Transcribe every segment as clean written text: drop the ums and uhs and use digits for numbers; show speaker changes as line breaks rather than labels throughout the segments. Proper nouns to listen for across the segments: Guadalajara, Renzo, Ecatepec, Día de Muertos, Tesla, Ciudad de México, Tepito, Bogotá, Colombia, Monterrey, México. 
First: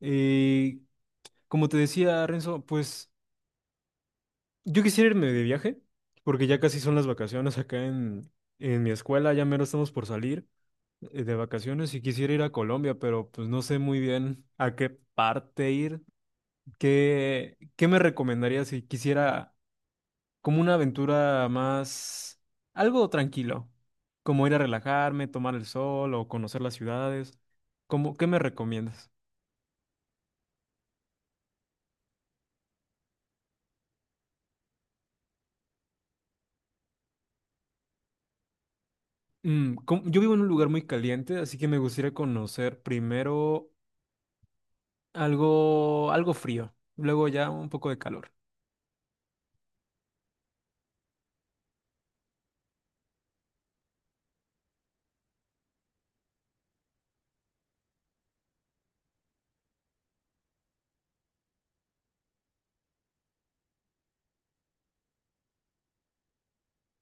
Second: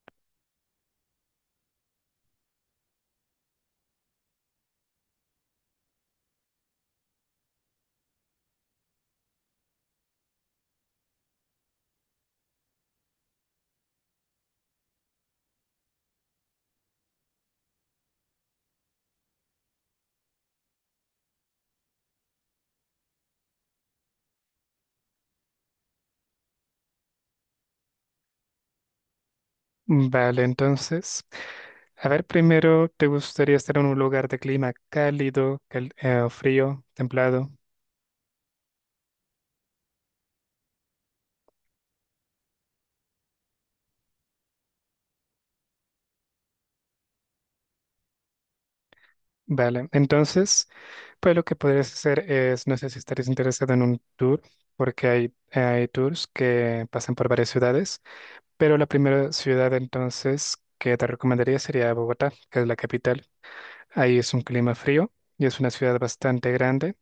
Eh, Como te decía, Renzo, pues yo quisiera irme de viaje, porque ya casi son las vacaciones acá en mi escuela, ya mero estamos por salir de vacaciones y quisiera ir a Colombia, pero pues no sé muy bien a qué parte ir. ¿Qué me recomendarías si quisiera como una aventura más, algo tranquilo, como ir a relajarme, tomar el sol o conocer las ciudades? ¿Qué me recomiendas?
Vale, entonces, a ver, primero, ¿te gustaría estar en un lugar de clima cálido, o frío, templado?
Yo vivo en un lugar muy caliente, así que me gustaría conocer primero algo frío, luego ya un poco de calor.
Vale, entonces, pues lo que podrías hacer es, no sé si estarías interesado en un tour, porque hay tours que pasan por varias ciudades, pero la primera ciudad entonces que te recomendaría sería Bogotá, que es la capital. Ahí es un clima frío y es una ciudad bastante grande.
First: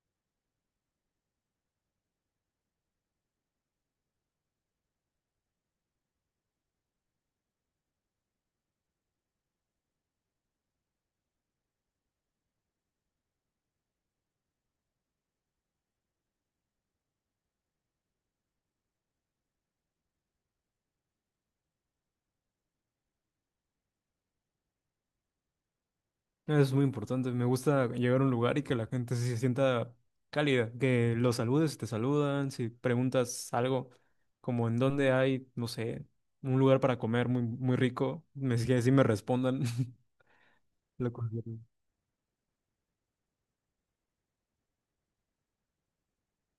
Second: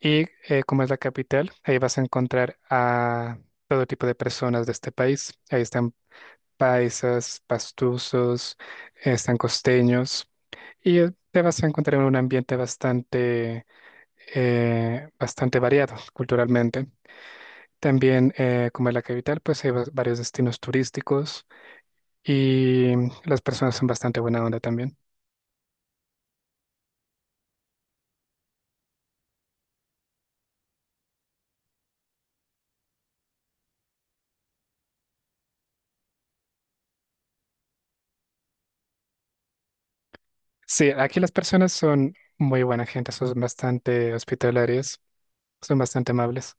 Y como es la capital, ahí vas a encontrar a todo tipo de personas de este país. Ahí están paisas, pastusos, están costeños. Y te vas a encontrar en un ambiente bastante variado culturalmente. También, como es la capital, pues hay varios destinos turísticos y las personas son bastante buena onda también.
Eso es muy importante. Me gusta llegar a un lugar y que la gente se sienta cálida, que los saludes, si te saludan, si preguntas algo como en dónde hay, no sé, un lugar para comer muy rico, si me respondan.
Sí,
Lo
aquí las
considero.
personas son muy buena gente, son bastante hospitalarias, son bastante amables.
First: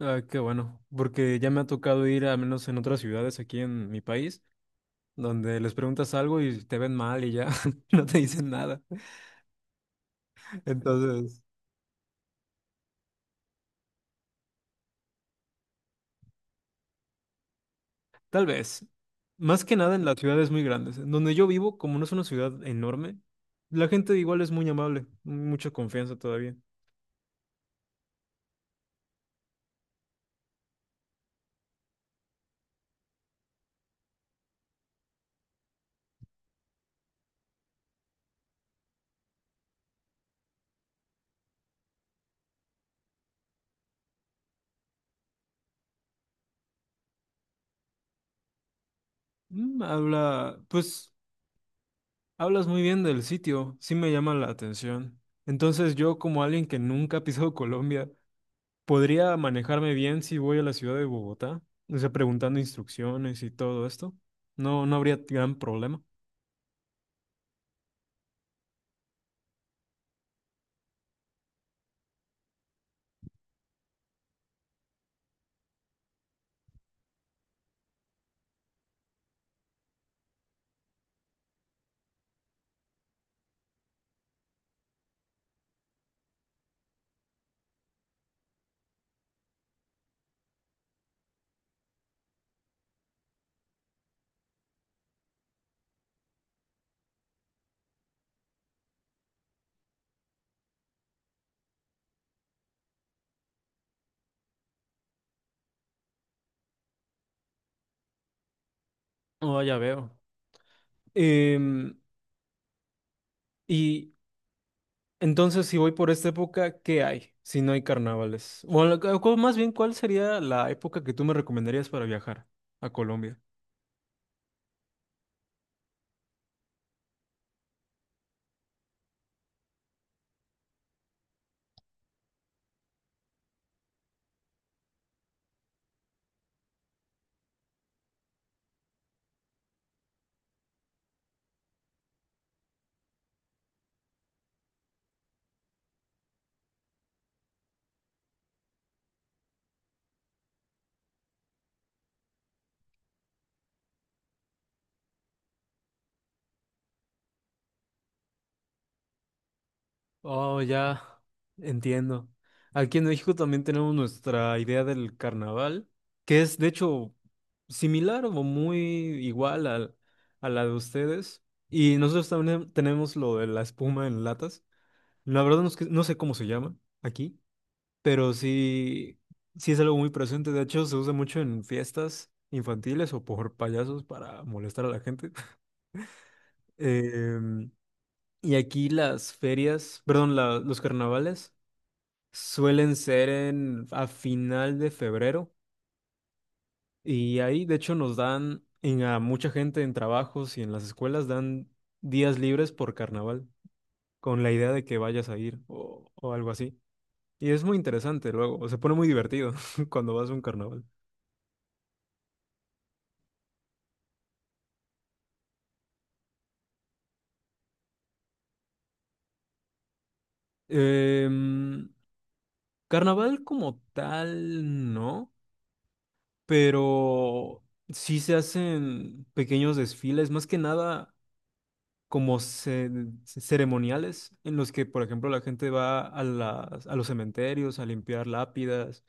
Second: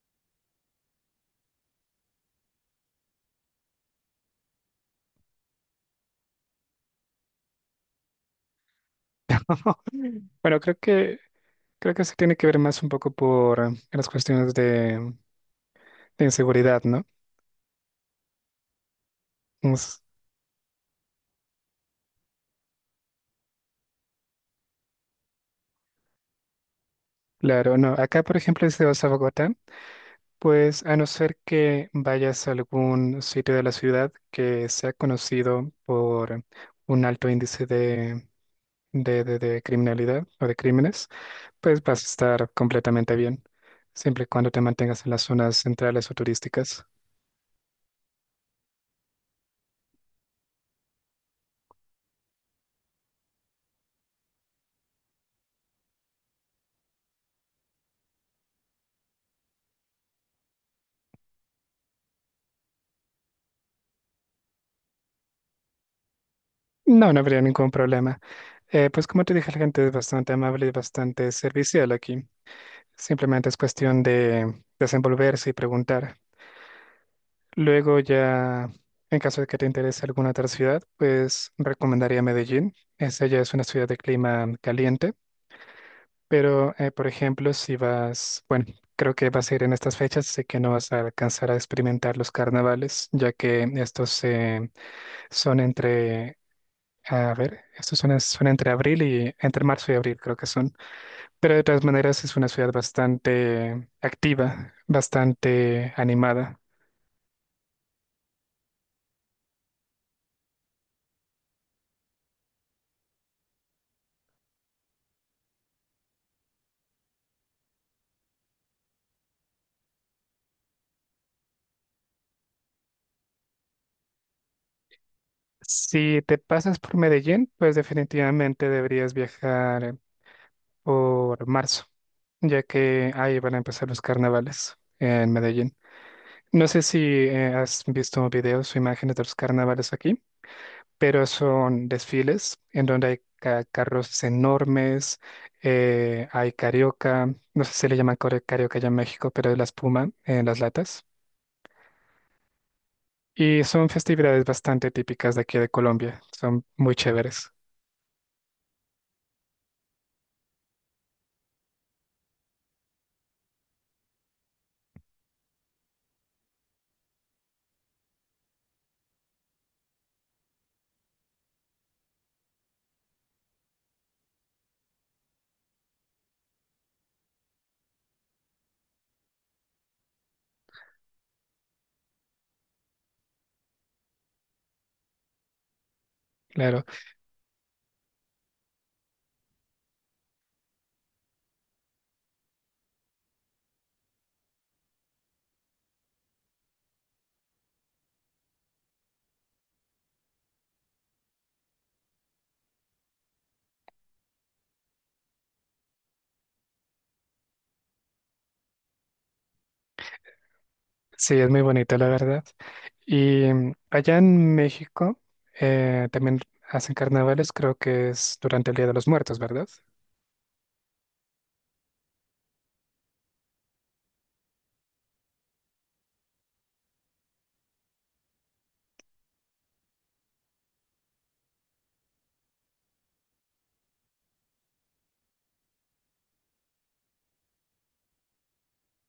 Ah, qué bueno, porque ya me ha tocado ir, al menos en otras ciudades aquí en mi país, donde les preguntas algo y te ven mal y ya no te dicen nada.
Bueno, creo que
Entonces,
Creo que eso tiene que ver más un poco por las cuestiones de inseguridad, ¿no?
tal vez, más que nada
Es-
en las ciudades muy grandes, en donde yo vivo, como no es una ciudad enorme, la gente igual es muy amable, mucha confianza todavía.
claro, no. Acá, por ejemplo, si vas a Bogotá, pues a no ser que vayas a algún sitio de la ciudad que sea conocido por un alto índice de, de criminalidad o de crímenes, pues vas a estar completamente bien, siempre y cuando te mantengas en las zonas centrales o turísticas.
Mm, Habla, pues, Hablas muy bien del sitio, sí me llama la atención. Entonces, yo como alguien que nunca ha pisado Colombia, ¿podría manejarme bien si voy a la ciudad de Bogotá? O sea, preguntando instrucciones y todo esto. No habría gran problema.
No, no habría ningún problema. Pues como te dije, la gente es bastante amable y bastante servicial aquí. Simplemente es cuestión de desenvolverse y preguntar. Luego ya, en caso de que te interese alguna otra ciudad, pues recomendaría Medellín. Esa ya es una ciudad de clima caliente, pero por ejemplo, si vas, bueno, creo que vas a ir en estas fechas, sé que no vas a alcanzar a experimentar los carnavales, ya que son entre, estos son entre abril y, entre marzo y abril, creo que son. Pero de todas maneras es una ciudad bastante activa, bastante animada.
Oh, ya veo. Em, y entonces, si voy por esta época, ¿qué hay si no hay carnavales? O la- o cu- Más bien, ¿cuál sería la época que tú me recomendarías para viajar a Colombia?
Si te pasas por Medellín, pues definitivamente deberías viajar por marzo, ya que ahí van a empezar los carnavales en Medellín. No sé si has visto videos o imágenes de los carnavales aquí, pero son desfiles en donde hay carros enormes, hay carioca, no sé si le llaman carioca ya en México, pero es la espuma en las latas. Y son festividades bastante típicas de aquí de Colombia. Son muy chéveres,
Oh, ya entiendo. Aquí en México también tenemos nuestra idea del carnaval, que es de hecho similar o muy igual a la de ustedes. Y nosotros también tenemos lo de la espuma en latas. La verdad no sé cómo se llama aquí, pero sí, sí es algo muy presente. De hecho, se usa mucho en fiestas infantiles o por payasos para molestar a la gente.
claro.
Em, y aquí las ferias, perdón, los carnavales suelen ser a final de febrero. Y ahí, de hecho, nos dan a mucha gente en trabajos y en las escuelas dan días libres por carnaval, con la idea de que vayas a ir o algo así. Y es muy interesante luego, se pone muy divertido cuando vas a un carnaval.
Sí, es muy bonito, la verdad. Y allá en México también hacen carnavales, creo que es durante el Día de los Muertos, ¿verdad?
Em, Carnaval como tal, no, pero sí se hacen pequeños desfiles, más que nada como ceremoniales, en los que, por ejemplo, la gente va a a los cementerios a limpiar lápidas,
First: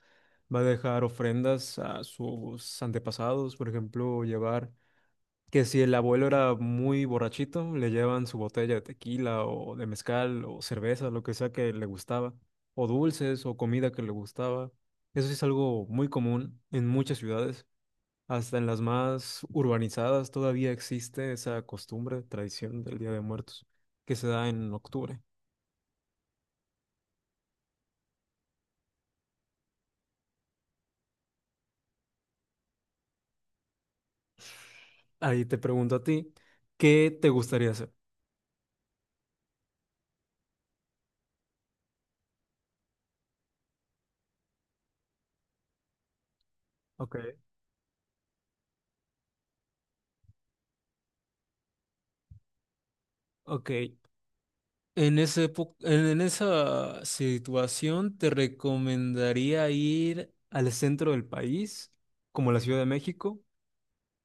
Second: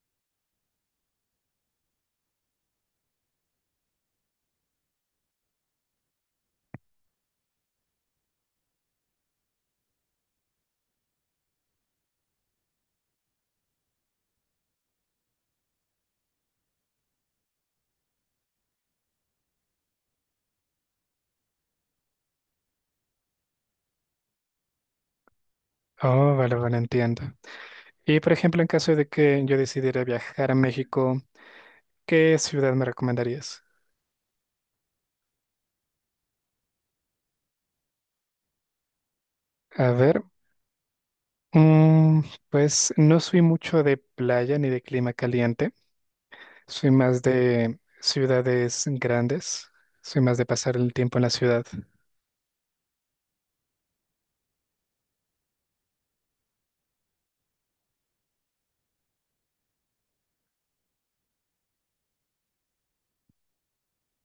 va a dejar ofrendas a sus antepasados, por ejemplo, llevar que si el abuelo era muy borrachito, le llevan su botella de tequila o de mezcal o cerveza, lo que sea que le gustaba, o dulces o comida que le gustaba. Eso sí es algo muy común en muchas ciudades, hasta en las más urbanizadas todavía existe esa costumbre, tradición del Día de Muertos, que se da en octubre.
Oh, vale, vale, entiendo. Y por ejemplo, en caso de que yo decidiera viajar a México, ¿qué ciudad me recomendarías?
Ahí te pregunto a ti, ¿qué te gustaría hacer?
A ver, mm, pues no soy mucho de playa ni de clima caliente, soy
Ok,
más de ciudades grandes, soy más de pasar el tiempo en la ciudad.
ok. En en esa situación te recomendaría ir al centro del país, como la Ciudad de México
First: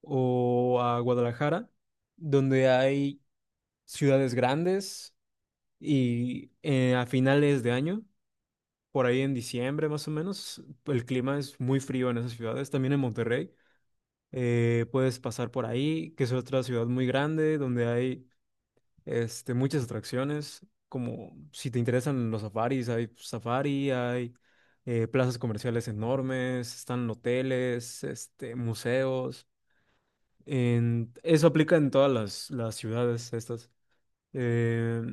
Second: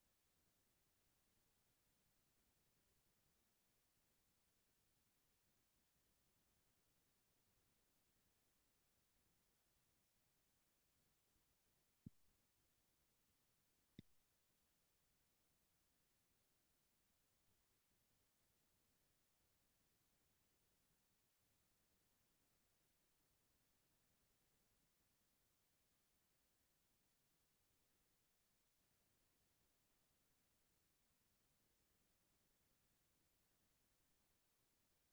o a Guadalajara, donde hay ciudades grandes y a finales de año, por ahí en diciembre más o menos, el clima es muy frío en esas ciudades, también en Monterrey. Puedes pasar por ahí, que es otra ciudad muy grande, donde hay este, muchas atracciones, como si te interesan los safaris, hay safari, hay plazas comerciales enormes, están hoteles, este, museos. Eso aplica en todas las ciudades estas. Eh,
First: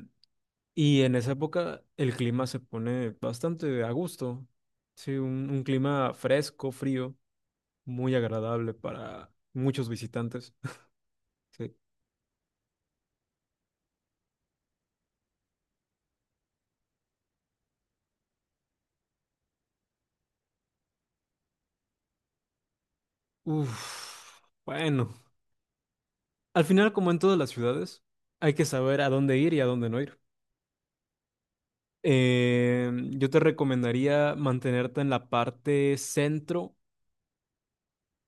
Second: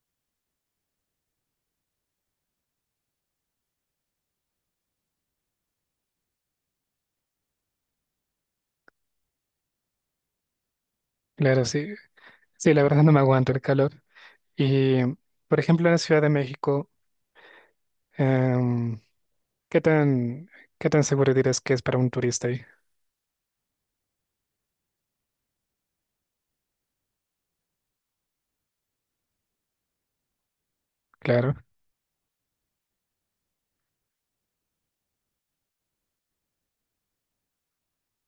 y en esa época el clima se pone bastante a gusto. Sí, un clima fresco, frío, muy agradable para muchos visitantes.
Claro,
Sí.
sí, sí, la verdad no me aguanto el calor. Y, por ejemplo, en la Ciudad de México, em, ¿qué tan, qué tan seguro dirás que es para un turista ahí?
Uf, bueno. Al final, como en todas las ciudades, hay que saber a dónde ir y a dónde no ir.
Claro,
Yo te recomendaría mantenerte en la parte centro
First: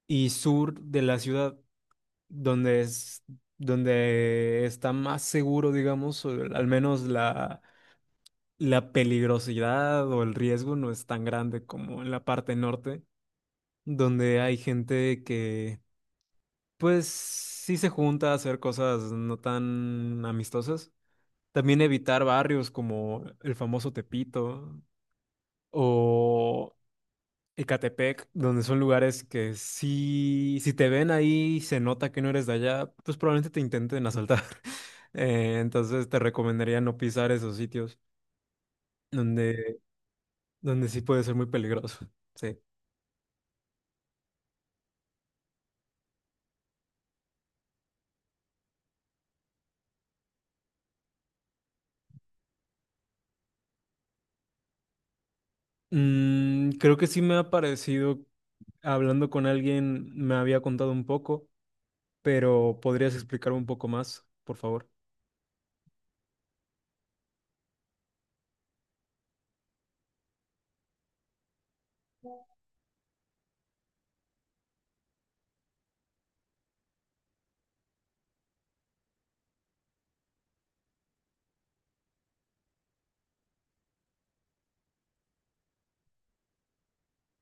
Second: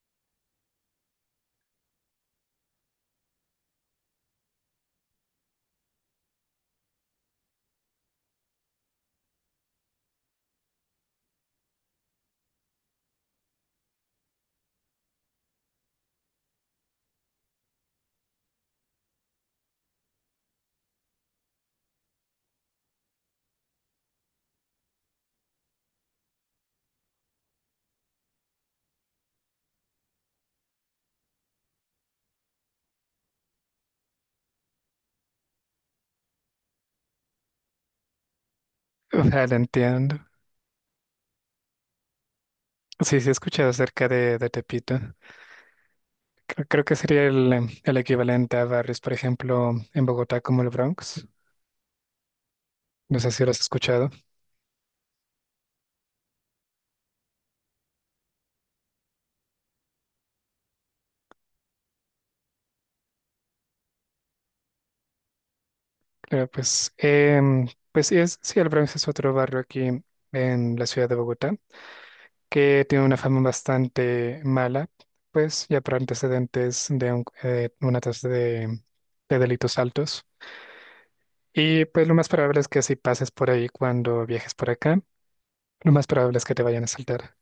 y sur de la ciudad, donde es, donde está más seguro, digamos, o al menos la peligrosidad o el riesgo no es tan grande como en la parte norte, donde hay gente que, pues, sí se junta a hacer cosas no tan amistosas. También evitar barrios como el famoso Tepito o Ecatepec, donde son lugares que si te ven ahí y se nota que no eres de allá, pues probablemente te intenten asaltar. Entonces te recomendaría no pisar esos sitios
vale,
donde,
entiendo.
donde sí puede ser muy peligroso. Sí.
Sí, sí, he escuchado acerca de Tepito. Creo que sería el equivalente a barrios, por ejemplo, en Bogotá como el Bronx. No sé si lo has escuchado.
Mm, creo que sí me ha parecido, hablando con alguien, me había contado un poco, pero ¿podrías explicar un poco más, por favor?
Claro, pues, pues sí es, sí, el Bronx es otro barrio aquí en la ciudad de Bogotá que tiene una fama bastante mala, pues ya por antecedentes de una tasa de delitos altos. Y pues lo más probable es que si pases por ahí cuando viajes por acá, lo más probable es que te vayan a asaltar.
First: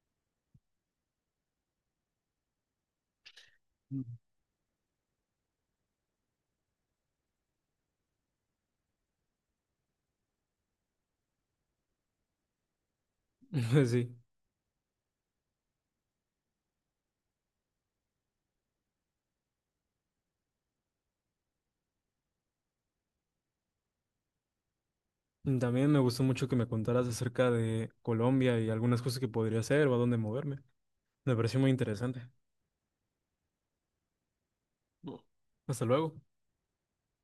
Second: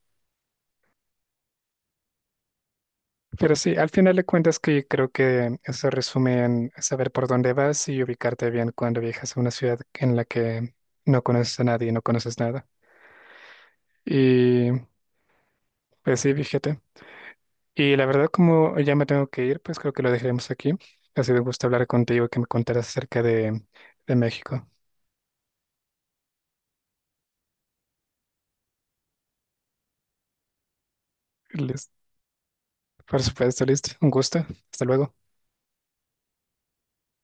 Pero sí, al
Mm.
final de cuentas que creo que eso resume en saber por dónde vas y ubicarte bien cuando viajas a una ciudad en la que no conoces a nadie y no conoces nada.
Sí.
Y pues sí, fíjate. Y la verdad, como ya me tengo que ir, pues creo que lo dejaremos aquí. Ha sido un gusto hablar contigo y que me contaras acerca de México.
También me gustó mucho que me contaras acerca de Colombia y algunas cosas que podría hacer o a dónde moverme. Me pareció muy
Lis-
interesante.
Por supuesto, listo. Un gusto. Hasta luego.
Hasta luego.